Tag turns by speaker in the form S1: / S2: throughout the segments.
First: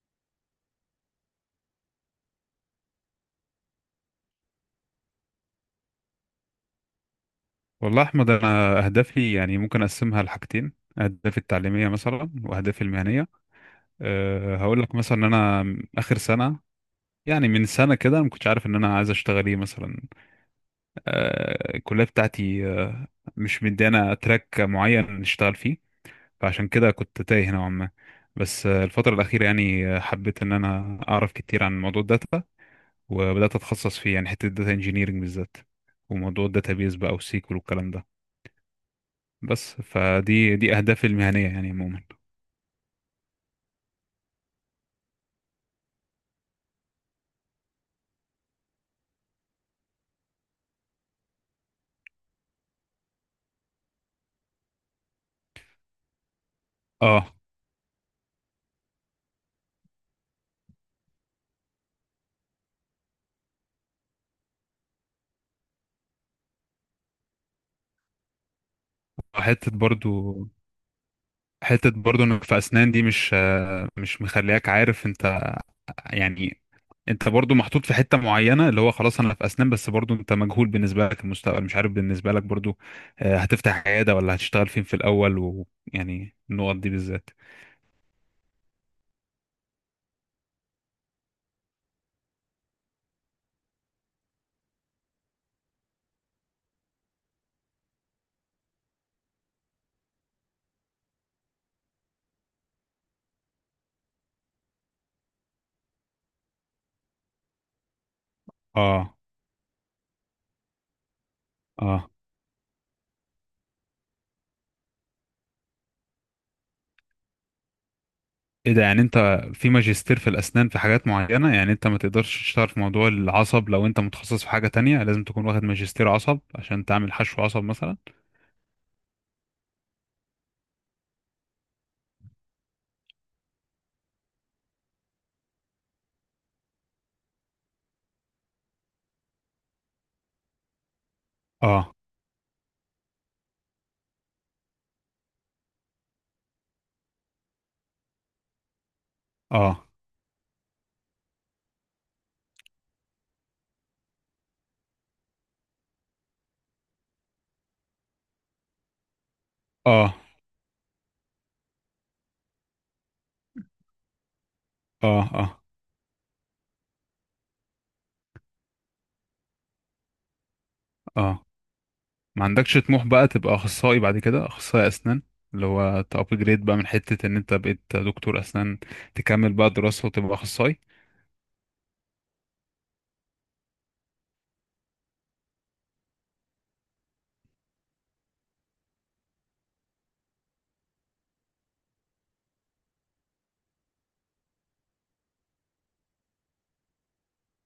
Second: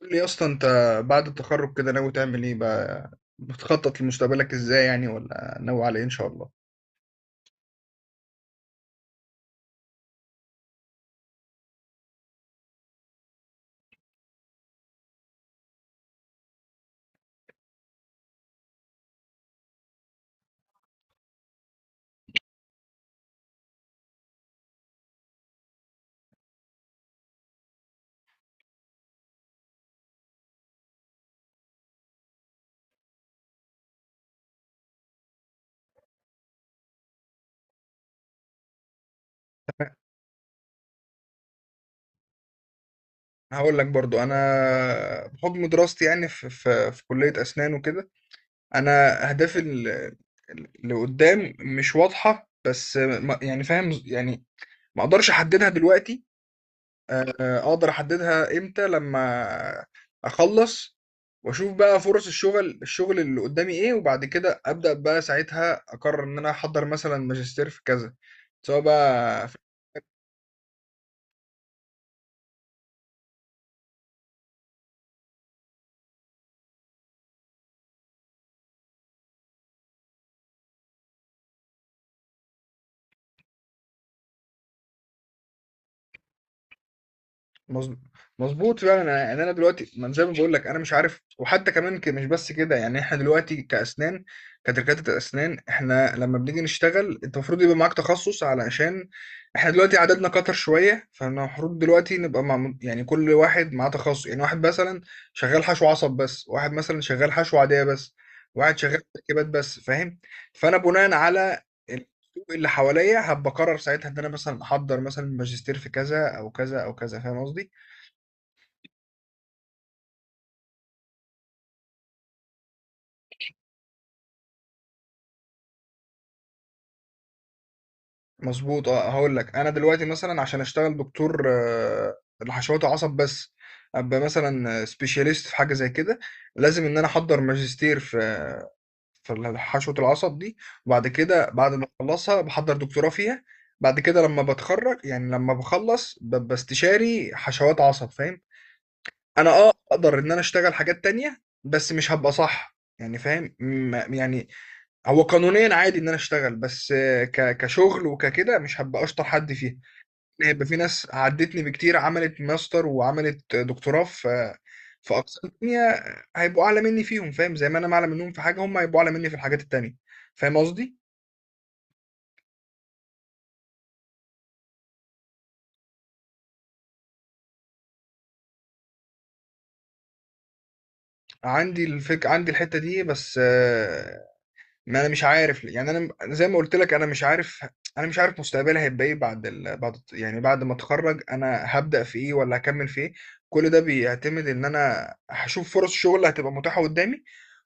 S1: قول لي يا اسطى، انت بعد التخرج كده ناوي تعمل ايه بقى؟ بتخطط لمستقبلك ازاي يعني، ولا ناوي على ايه ان شاء الله؟
S2: والله احمد، انا اهدافي يعني ممكن اقسمها لحاجتين: اهدافي التعليميه مثلا واهدافي المهنيه. هقول لك مثلا ان انا اخر سنه، يعني من سنه كده انا ما كنتش عارف ان انا عايز اشتغل ايه مثلا. الكليه بتاعتي مش مديانا تراك معين نشتغل فيه، فعشان كده كنت تايه نوعا ما. بس الفتره الاخيره يعني حبيت ان انا اعرف كتير عن موضوع الداتا، وبدات اتخصص فيه يعني حته الداتا انجينيرنج بالذات، وموضوع الداتابيز بقى وسيكول والكلام ده. بس دي اهدافي المهنيه يعني عموما.
S1: هقول لك برضو، انا بحكم دراستي يعني في كلية اسنان وكده، انا اهدافي اللي قدام مش واضحة، بس يعني فاهم يعني، ما اقدرش احددها دلوقتي.
S2: اه،
S1: آه، اقدر احددها امتى؟ لما اخلص واشوف بقى فرص الشغل اللي قدامي ايه، وبعد كده ابدا بقى ساعتها اقرر ان انا احضر مثلا ماجستير في كذا، سواء بقى في...
S2: حته برضو، حته برضو انك في اسنان دي مش مش مخلياك عارف. انت يعني انت برضو محطوط في حته معينه، اللي هو خلاص انا في اسنان، بس برضو انت مجهول بالنسبه لك المستقبل، مش عارف بالنسبه لك برضو هتفتح عياده ولا هتشتغل فين في الاول، ويعني النقط دي بالذات.
S1: مظ- مظبوط فعلا. يعني انا، يعني أنا دلوقتي، ما أنا زي ما بقول لك انا مش عارف. وحتى كمان مش بس كده. يعني احنا دلوقتي كاسنان، كدكاتره الاسنان، احنا لما بنيجي نشتغل انت المفروض يبقى معاك تخصص، علشان احنا دلوقتي عددنا كتر شويه، فاحنا المفروض دلوقتي نبقى مع يعني كل واحد معاه تخصص. يعني واحد مثلا شغال حشو عصب بس، واحد مثلا شغال حشو عاديه بس، واحد شغال
S2: اه،
S1: تركيبات بس، فاهم؟ فانا بناء على
S2: اه.
S1: السوق اللي حواليا هبقرر ساعتها ان انا مثلا احضر مثلا ماجستير في كذا او كذا او كذا، فاهم قصدي؟
S2: ايه ده، يعني انت في ماجستير في الاسنان في حاجات معينة، يعني انت ما تقدرش تشتغل في موضوع العصب لو انت متخصص في حاجة تانية؟ لازم تكون واخد ماجستير عصب عشان تعمل حشو عصب مثلا.
S1: مظبوط اه. هقول لك، انا دلوقتي مثلا عشان اشتغل دكتور لحشوات عصب بس، ابقى مثلا سبيشاليست في حاجه زي كده، لازم ان انا احضر ماجستير في حشوه العصب دي، وبعد كده بعد ما
S2: اه،
S1: اخلصها بحضر دكتوراه فيها. بعد كده لما بتخرج، يعني لما بخلص، ببقى استشاري حشوات عصب، فاهم؟ انا
S2: اه،
S1: اقدر ان انا اشتغل حاجات تانية بس مش هبقى صح، يعني فاهم، يعني هو قانونيا عادي ان انا اشتغل، بس كشغل وككده مش هبقى اشطر حد فيها،
S2: اه،
S1: لأن هيبقى في ناس عدتني بكتير عملت ماستر وعملت دكتوراه في
S2: اه،
S1: اقسام
S2: اه،
S1: تانية، هيبقوا اعلى مني فيهم، فاهم؟ زي ما انا اعلى منهم في حاجه، هم هيبقوا اعلى مني في الحاجات التانية، فاهم قصدي؟
S2: اه. ما عندكش طموح بقى تبقى اخصائي بعد كده، اخصائي اسنان، اللي هو تابجريد بقى من حتة ان انت بقيت دكتور اسنان تكمل بقى دراسة وتبقى اخصائي؟
S1: عندي الحته دي بس، ما انا مش عارف ليه. يعني أنا زي ما قلت لك، انا مش عارف. انا مش عارف مستقبلي هيبقى ايه بعد ال... بعد يعني بعد ما اتخرج، انا هبدأ في ايه ولا هكمل في ايه. كل ده بيعتمد ان انا هشوف فرص شغل هتبقى متاحة قدامي،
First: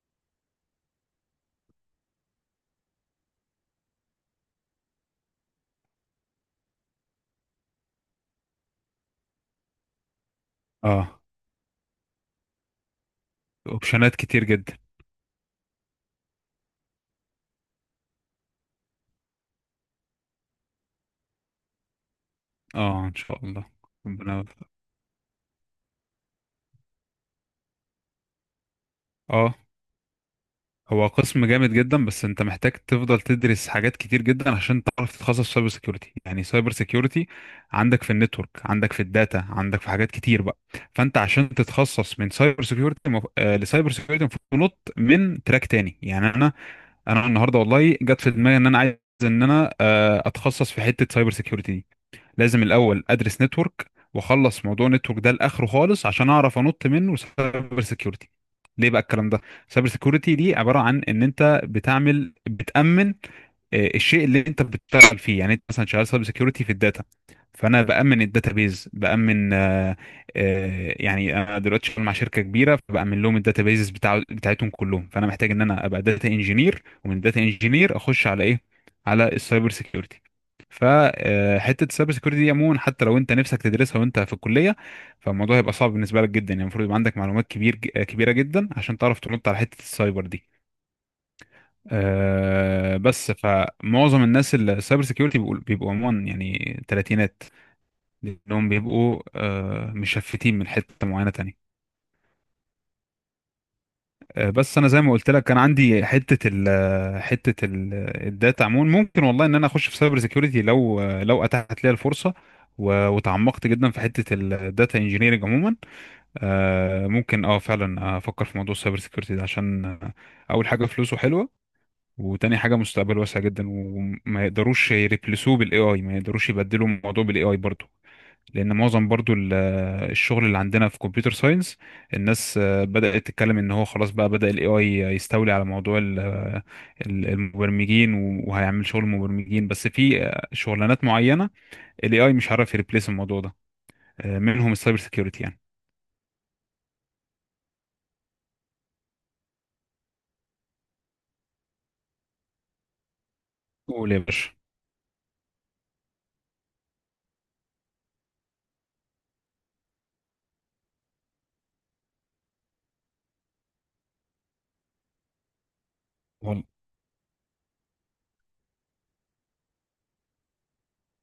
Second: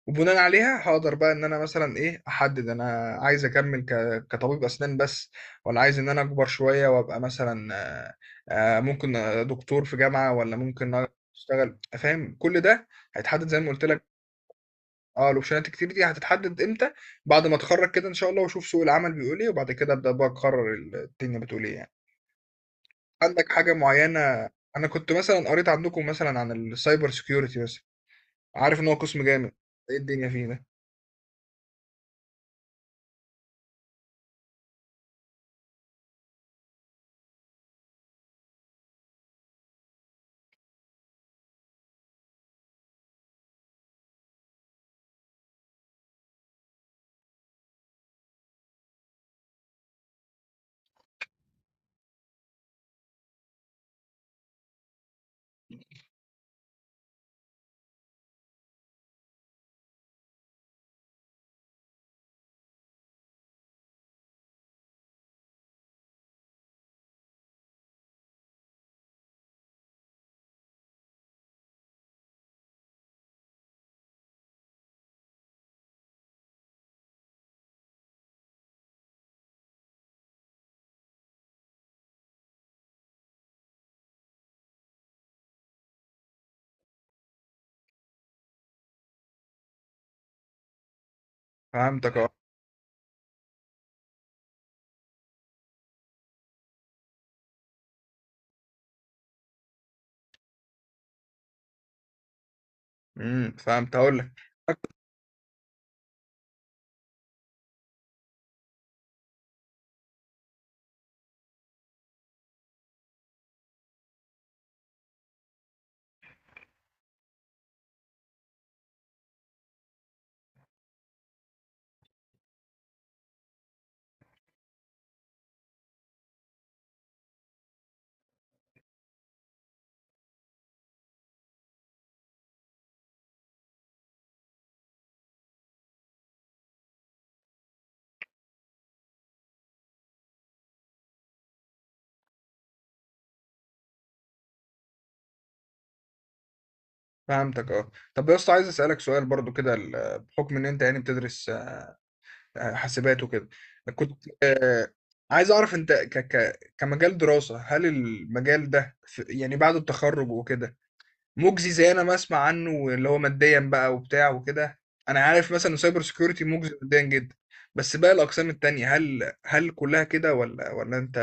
S1: وبناء عليها هقدر بقى ان انا مثلا ايه، احدد انا عايز اكمل كطبيب اسنان بس، ولا عايز ان انا اكبر شوية وابقى مثلا ممكن دكتور في جامعة، ولا ممكن
S2: اه.
S1: اشتغل، فاهم؟ كل ده هيتحدد زي ما قلت لك.
S2: اوبشنات كتير جدا.
S1: اه، الاوبشنات كتير دي هتتحدد امتى؟ بعد ما اتخرج كده ان شاء الله، واشوف سوق العمل بيقول ايه، وبعد كده ابدا بقى اقرر الدنيا بتقول ايه يعني.
S2: اه، ان شاء
S1: عندك
S2: الله
S1: حاجه معينه؟
S2: ربنا يوفقك.
S1: انا كنت مثلا قريت عندكم مثلا عن السايبر سيكيورتي مثلا، عارف ان هو قسم جامد.
S2: اه.
S1: ايه الدنيا فيه ده؟
S2: هو قسم جامد جدا، بس انت محتاج تفضل تدرس حاجات كتير جدا عشان تعرف تتخصص في سايبر سيكيورتي. يعني سايبر سيكيورتي عندك في النتورك، عندك في الداتا، عندك في حاجات كتير بقى. فانت عشان تتخصص من سايبر سيكيورتي، مف... آه، لسايبر سيكيورتي، المفروض تنط من تراك تاني. يعني انا النهارده والله جت في دماغي ان انا عايز ان انا اتخصص في حتة سايبر سيكيورتي دي. لازم الاول ادرس نتورك واخلص موضوع النتورك ده لاخره خالص عشان اعرف انط منه سايبر سيكيورتي. ليه بقى الكلام ده؟ سايبر سيكيورتي دي عباره عن ان انت بتعمل بتامن الشيء اللي انت بتشتغل فيه. يعني انت مثلا شغال سايبر سيكيورتي في الداتا، فانا بامن الداتابيز، بامن آه، آه، يعني انا دلوقتي شغال مع شركه كبيره فبامن لهم الداتابيز بتاعتهم كلهم. فانا محتاج ان انا ابقى داتا انجينير، ومن داتا انجينير اخش على ايه؟ على السايبر سيكيورتي. فحته السايبر سيكيورتي دي عموما، حتى لو انت نفسك تدرسها وانت في الكليه، فالموضوع هيبقى صعب بالنسبه لك جدا. يعني المفروض يبقى عندك معلومات كبيره جدا عشان تعرف ترد على حته السايبر دي.
S1: فهمتك اه.
S2: بس فمعظم الناس اللي السايبر سيكيورتي بيبقوا عموما يعني تلاتينات، لانهم بيبقوا مشفتين من حته معينه تانية.
S1: فهمت، هقول لك.
S2: بس انا زي ما قلت لك، كان عندي حته ال الداتا عموما. ممكن والله ان انا اخش في سايبر سيكيورتي لو اتاحت لي الفرصه، وتعمقت جدا في حته الداتا انجينيرنج عموما. ممكن اه فعلا افكر في موضوع السايبر سيكيورتي ده عشان اول حاجه فلوسه حلوه، وتاني حاجه مستقبل واسع جدا، وما يقدروش يريبلسوه بالاي اي ما يقدروش يبدلوا الموضوع بالاي اي برضه. لان معظم برضو الشغل اللي عندنا في كمبيوتر ساينس، الناس بدأت تتكلم ان هو خلاص بقى بدأ الاي اي يستولي على موضوع المبرمجين، وهيعمل شغل المبرمجين، بس في شغلانات معينة الاي اي مش عارف يريبليس الموضوع ده، منهم السايبر سيكيورتي يعني.
S1: فهمتك اه. طب يا اسطى، عايز اسالك سؤال برضو كده، بحكم ان انت يعني بتدرس حاسبات وكده،
S2: قول
S1: كنت
S2: يا باشا.
S1: عايز اعرف، انت ك ك كمجال دراسه، هل المجال ده يعني بعد التخرج وكده مجزي زي انا ما اسمع عنه، اللي هو ماديا بقى وبتاع وكده؟ انا عارف مثلا إن سايبر سيكيورتي
S2: وال-
S1: مجزي ماديا جدا، بس باقي الاقسام التانية، هل كلها كده ولا انت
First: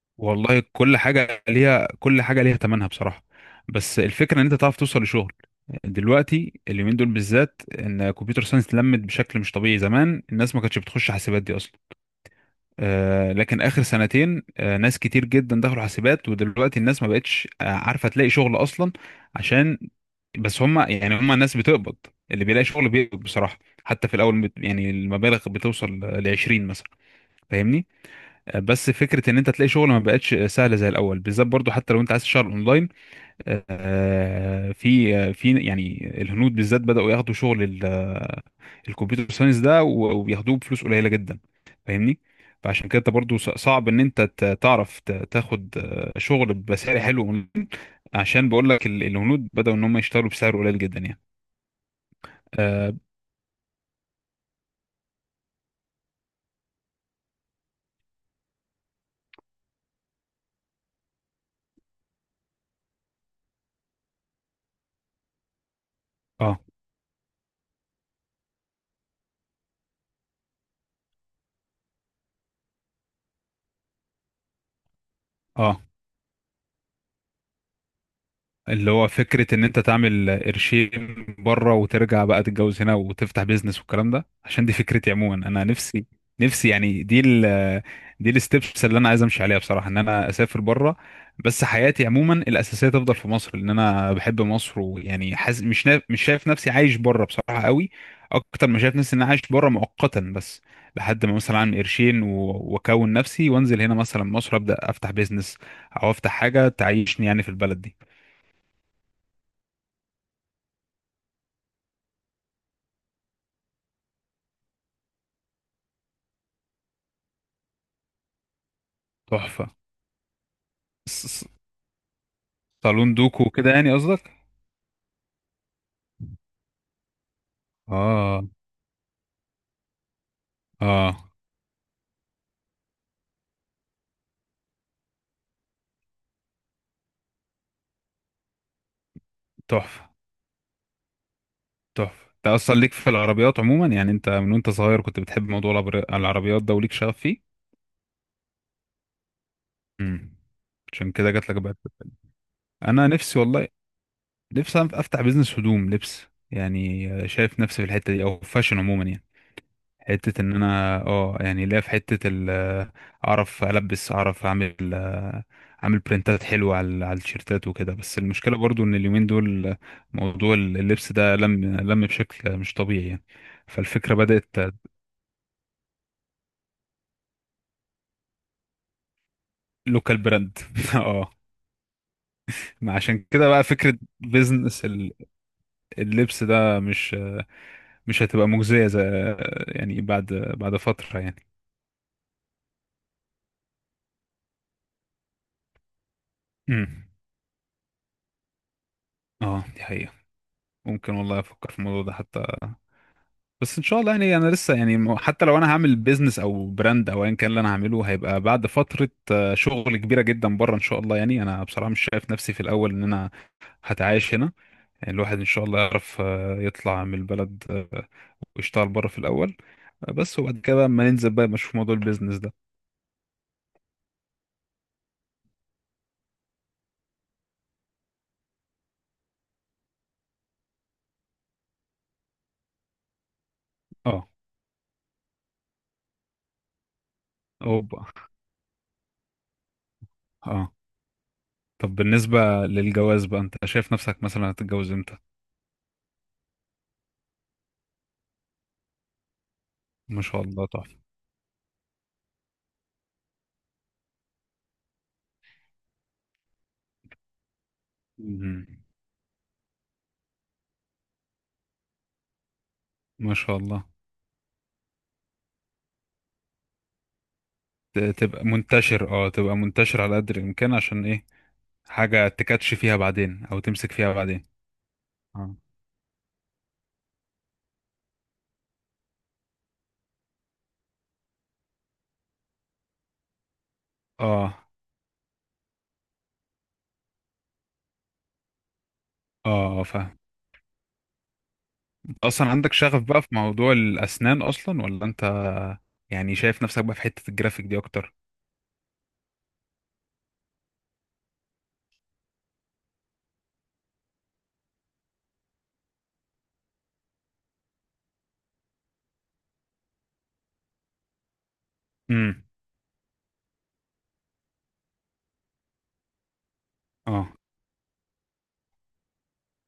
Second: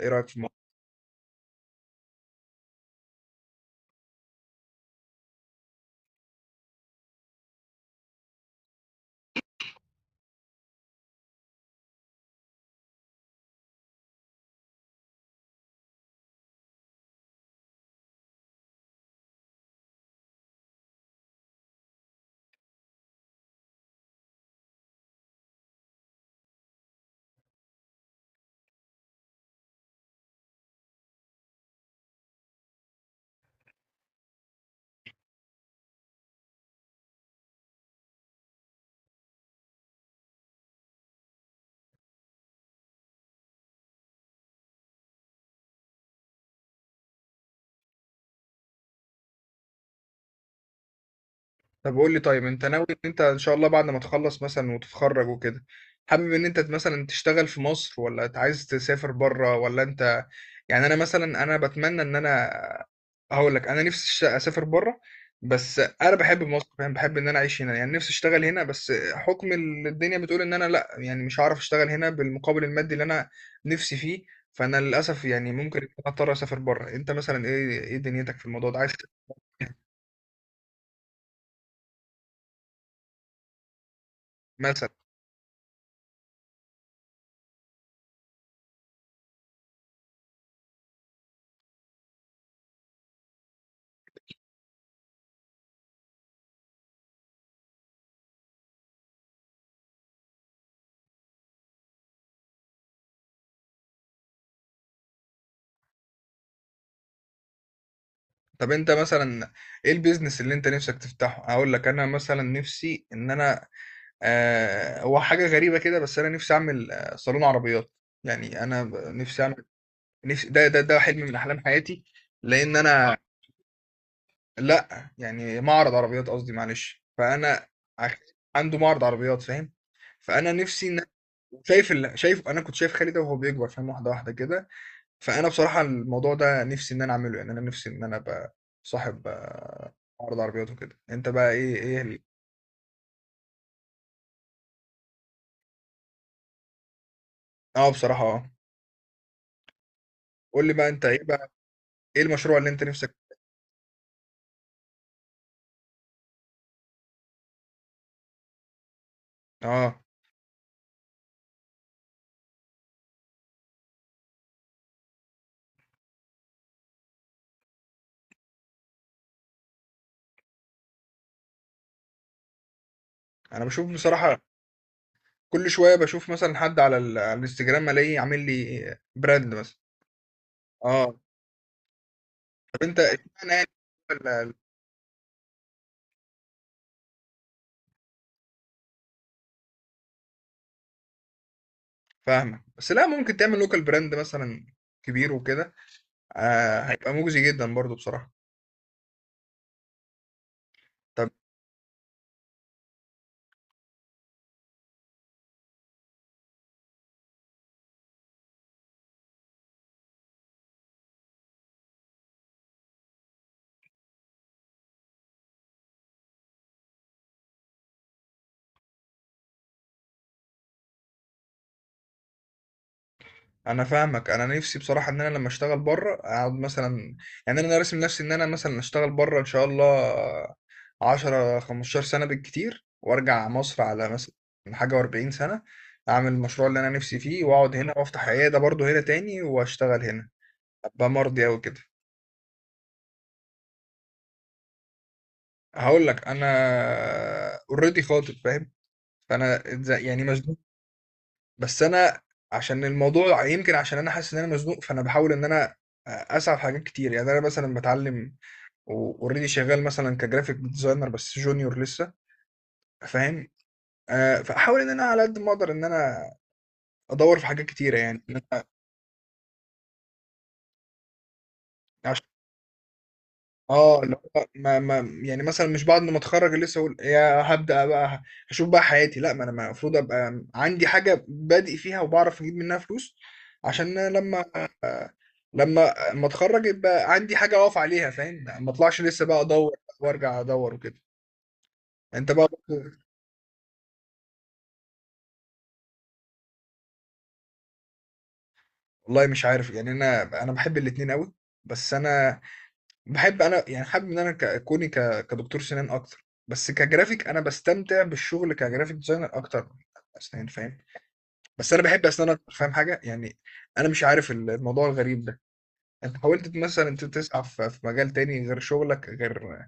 S1: ايه رايك في الموضوع؟
S2: والله كل حاجة ليها، كل حاجة ليها ثمنها بصراحة. بس الفكرة ان انت تعرف توصل لشغل. دلوقتي اليومين دول بالذات، ان كمبيوتر ساينس لمت بشكل مش طبيعي. زمان الناس ما كانتش بتخش حاسبات دي اصلا، لكن اخر سنتين ناس كتير جدا دخلوا حاسبات، ودلوقتي الناس ما بقتش عارفه تلاقي شغل اصلا. عشان بس هم، يعني هم الناس بتقبض، اللي بيلاقي شغل بيقبض بصراحه. حتى في الاول يعني المبالغ بتوصل ل 20 مثلا. فاهمني. بس فكره ان انت تلاقي شغل ما بقتش سهله زي الاول بالذات، برضو حتى لو انت عايز تشتغل اونلاين، في يعني الهنود بالذات بدأوا ياخدوا شغل الكمبيوتر ساينس ده، وبياخدوه بفلوس قليلة جدا. فاهمني. فعشان كده انت برضو صعب ان انت تعرف تاخد شغل بسعر حلو، عشان بقول لك الهنود بدأوا ان هم يشتغلوا بسعر قليل جدا يعني.
S1: طب قول لي، طيب انت ناوي
S2: اه،
S1: ان انت ان شاء الله بعد ما تخلص مثلا وتتخرج وكده، حابب ان انت مثلا تشتغل في مصر، ولا انت عايز تسافر بره، ولا انت... يعني انا مثلا، انا بتمنى ان انا، هقول لك، انا نفسي اسافر بره، بس انا بحب
S2: اه،
S1: مصر، فاهم؟ بحب ان انا اعيش هنا، يعني نفسي اشتغل هنا، بس حكم الدنيا بتقول ان انا لا، يعني مش هعرف اشتغل هنا بالمقابل المادي اللي انا نفسي فيه. فانا للاسف يعني
S2: آه.
S1: ممكن اضطر اسافر بره. انت مثلا، ايه دنيتك في الموضوع ده؟
S2: اللي
S1: عايز
S2: هو فكرة ان انت تعمل قرشين بره وترجع بقى تتجوز هنا وتفتح بيزنس والكلام ده، عشان دي
S1: مثلا...
S2: فكرتي عموما. انا نفسي يعني، دي دي الستبس اللي انا عايز امشي عليها بصراحة، ان انا اسافر بره. بس حياتي عموما الاساسية تفضل في مصر، لان انا بحب مصر، ويعني حاسس مش مش شايف نفسي عايش بره بصراحة قوي. اكتر ما شايف نفسي ان انا عايش بره مؤقتا بس، لحد ما مثلا اعمل قرشين واكون نفسي، وانزل هنا مثلا مصر ابدا افتح بيزنس، او افتح حاجة تعيشني يعني في البلد دي.
S1: طب انت مثلا ايه البيزنس اللي انت نفسك تفتحه؟ هقول لك انا مثلا نفسي ان انا، هو حاجه غريبه كده بس انا نفسي اعمل صالون عربيات. يعني انا
S2: تحفة.
S1: نفسي ده حلم
S2: س-
S1: من
S2: س-
S1: احلام حياتي، لان
S2: صالون
S1: انا...
S2: دوكو كده يعني قصدك؟
S1: لا، يعني معرض عربيات قصدي، معلش. فانا ع-
S2: اه.
S1: عنده معرض عربيات، فاهم؟ فانا نفسي ان...
S2: اه.
S1: شايف ال... شايف انا كنت شايف خالد ده وهو بيكبر، فاهم؟ واحده واحده كده. فأنا بصراحة الموضوع ده نِفْسي إن أنا أعمله، يعني أنا نِفْسي إن أنا أبقى صاحب
S2: تحفة.
S1: عَرْض عربيات وكده. أنت بقى إيه
S2: تحفة. انت اصلا ليك في العربيات عموما، يعني انت من وانت صغير كنت بتحب موضوع العربيات ده، وليك شغف فيه.
S1: آه، بصراحة، آه.
S2: امم
S1: قُل لي بقى أنت
S2: عشان
S1: إيه
S2: كده جات
S1: بقى،
S2: لك بقى.
S1: إيه المشروع اللي أنت
S2: انا
S1: نِفْسك...
S2: نفسي والله، نفسي أنا افتح بيزنس هدوم لبس. يعني شايف نفسي في الحتة دي او فاشن عموما يعني.
S1: آه.
S2: حتة ان انا اه يعني ليا في حتة ال اعرف البس، اعرف اعمل، اعمل برنتات حلوة على التيشيرتات وكده. بس المشكلة برضو ان اليومين دول موضوع اللبس ده لم بشكل مش طبيعي يعني.
S1: أنا باشوف
S2: فالفكرة
S1: بصراحة
S2: بدأت
S1: كل شوية، باشوف مثلًا حد على على الإنستجرام ألاقيه عامل لي brand مثلًا.
S2: لوكال براند
S1: آه.
S2: اه.
S1: طب
S2: ما
S1: أنت
S2: عشان كده
S1: اشمعنى
S2: بقى
S1: يعني
S2: فكرة
S1: ال ال
S2: بيزنس اللبس ده مش مش هتبقى مجزية زي، يعني بعد فترة يعني.
S1: فاهمك. بس لأ، ممكن تعمل local brand مثلًا كبير وكده،
S2: امم.
S1: هيبقى مُجزي جدًا برضه بصراحة.
S2: اه دي حقيقة. ممكن
S1: طب
S2: والله افكر في الموضوع ده حتى. بس ان شاء الله يعني انا لسه يعني حتى لو انا هعمل بيزنس او براند او ايا كان، اللي انا هعمله هيبقى بعد فتره. شغل كبيره جدا بره ان شاء الله. يعني انا بصراحه مش شايف نفسي في الاول ان انا هتعايش هنا. يعني الواحد ان شاء الله يعرف يطلع من البلد ويشتغل بره في الاول، بس وبعد كده بقى ما ننزل بقى نشوف موضوع البيزنس ده.
S1: انا فاهمك، انا نفسي بصراحه ان انا لما اشتغل بره اقعد مثلا، يعني انا راسم نفسي ان انا مثلا اشتغل بره ان شاء الله 10 15 سنه بالكتير، وارجع مصر على
S2: اه.
S1: مثلا حاجه و40 سنه، اعمل المشروع اللي انا نفسي فيه، واقعد هنا
S2: اوبا.
S1: وافتح عياده برضه هنا تاني، واشتغل هنا،
S2: اه.
S1: ابقى مرضي اوي كده.
S2: طب بالنسبه للجواز بقى، انت شايف نفسك مثلا هتتجوز امتى؟
S1: هقول لك انا اوريدي خاطب، فاهم؟ فانا
S2: ما
S1: يعني
S2: شاء
S1: مزنوق،
S2: الله تحفه.
S1: بس انا عشان الموضوع يمكن، عشان انا حاسس ان انا مزنوق، فانا بحاول ان انا اسعى في حاجات كتير. يعني انا مثلا بتعلم،
S2: مم.
S1: واوريدي شغال مثلا كجرافيك ديزاينر بس جونيور لسه،
S2: ما
S1: فاهم؟
S2: شاء الله.
S1: فاحاول ان انا على قد ما اقدر ان انا ادور في حاجات كتيره، يعني
S2: تبقى منتشر، اه، تبقى منتشر على قدر الامكان. عشان ايه؟
S1: عشان
S2: حاجه تكاتش فيها بعدين او تمسك
S1: اه
S2: فيها
S1: اللي هو
S2: بعدين.
S1: ما يعني،
S2: اه،
S1: مثلا مش بعد ما اتخرج لسه اقول يا هبدا بقى هشوف بقى حياتي، لا، ما انا المفروض ابقى عندي حاجه بادئ فيها وبعرف اجيب منها فلوس، عشان لما
S2: اه،
S1: لما ما اتخرج يبقى عندي حاجه اقف عليها، فاهم؟ ما اطلعش لسه بقى ادور
S2: اه. فاهم.
S1: وارجع ادور وكده. انت بقى؟
S2: اصلا عندك شغف بقى في موضوع الاسنان اصلا، ولا انت يعني شايف نفسك بقى في حته الجرافيك دي اكتر؟
S1: والله مش عارف، يعني أنا باحب الاتنين أوي، بس أنا باحب، أنا يعني حابب إن أنا ك كوني ك كدكتور سنان أكتر، بس كGraphic أنا باستمتع بالشغل كGraphic Designer أكتر من أسنان، فاهم؟ بس أنا باحب أسنان
S2: امم
S1: أكتر، فاهم حاجة؟ يعني أنا مش عارف الموضوع الغريب ده. أنت حاولت مثلًا أنت
S2: اه
S1: تسعى في مجال تاني غير شغلك، غير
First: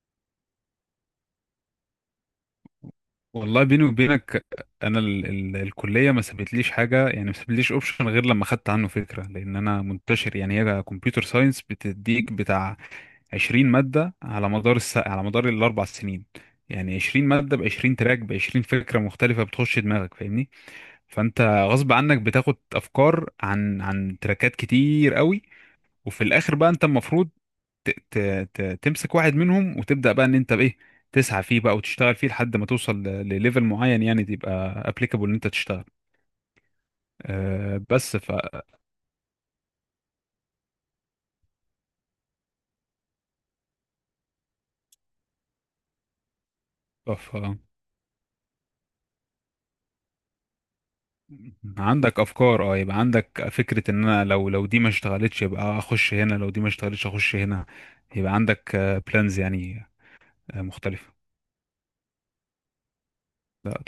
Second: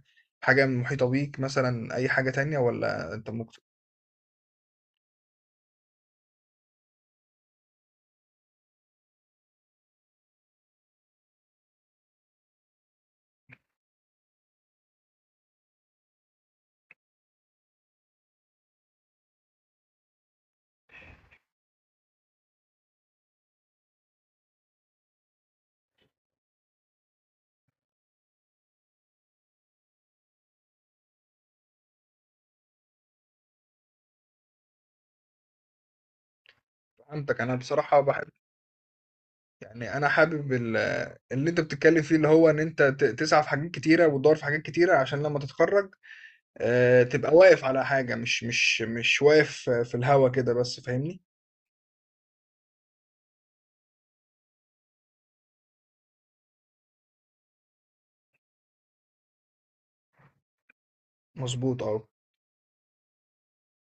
S1: حاجة محيطة بيك، مثلًا أي حاجة تانية، والّا أنت مكت...
S2: والله بيني وبينك، انا ال الكليه ما سابتليش حاجه، يعني ما سابتليش اوبشن غير لما خدت عنه فكره، لان انا منتشر. يعني هي كمبيوتر ساينس بتديك بتاع 20 مادة على مدار على مدار الأربع سنين. يعني 20 مادة ب 20 تراك ب 20 فكرة مختلفة بتخش دماغك. فاهمني؟ فأنت غصب عنك بتاخد أفكار عن تراكات كتير قوي. وفي الآخر بقى أنت المفروض ت... ت... تمسك واحد منهم وتبدأ بقى إن أنت بإيه تسعى فيه بقى، وتشتغل فيه لحد ما توصل لليفل معين، يعني تبقى applicable إن أنت تشتغل.
S1: فهمتك، أنا بصراحة
S2: بس
S1: باحب، يعني انا حابب اللي انت بتتكلم فيه، اللي هو ان انت تسعى في حاجات كتيره وتدور في حاجات كتيره، عشان لما تتخرج تبقى
S2: ف...
S1: واقف على حاجه، مش واقف في الهوا كده بس، فاهمني؟
S2: عندك افكار، اه، يبقى عندك فكره ان انا لو دي ما اشتغلتش يبقى اخش هنا، لو دي ما اشتغلتش اخش هنا. يبقى عندك بلانز يعني مختلفه.
S1: مظبوط اه.
S2: لا، تحفه.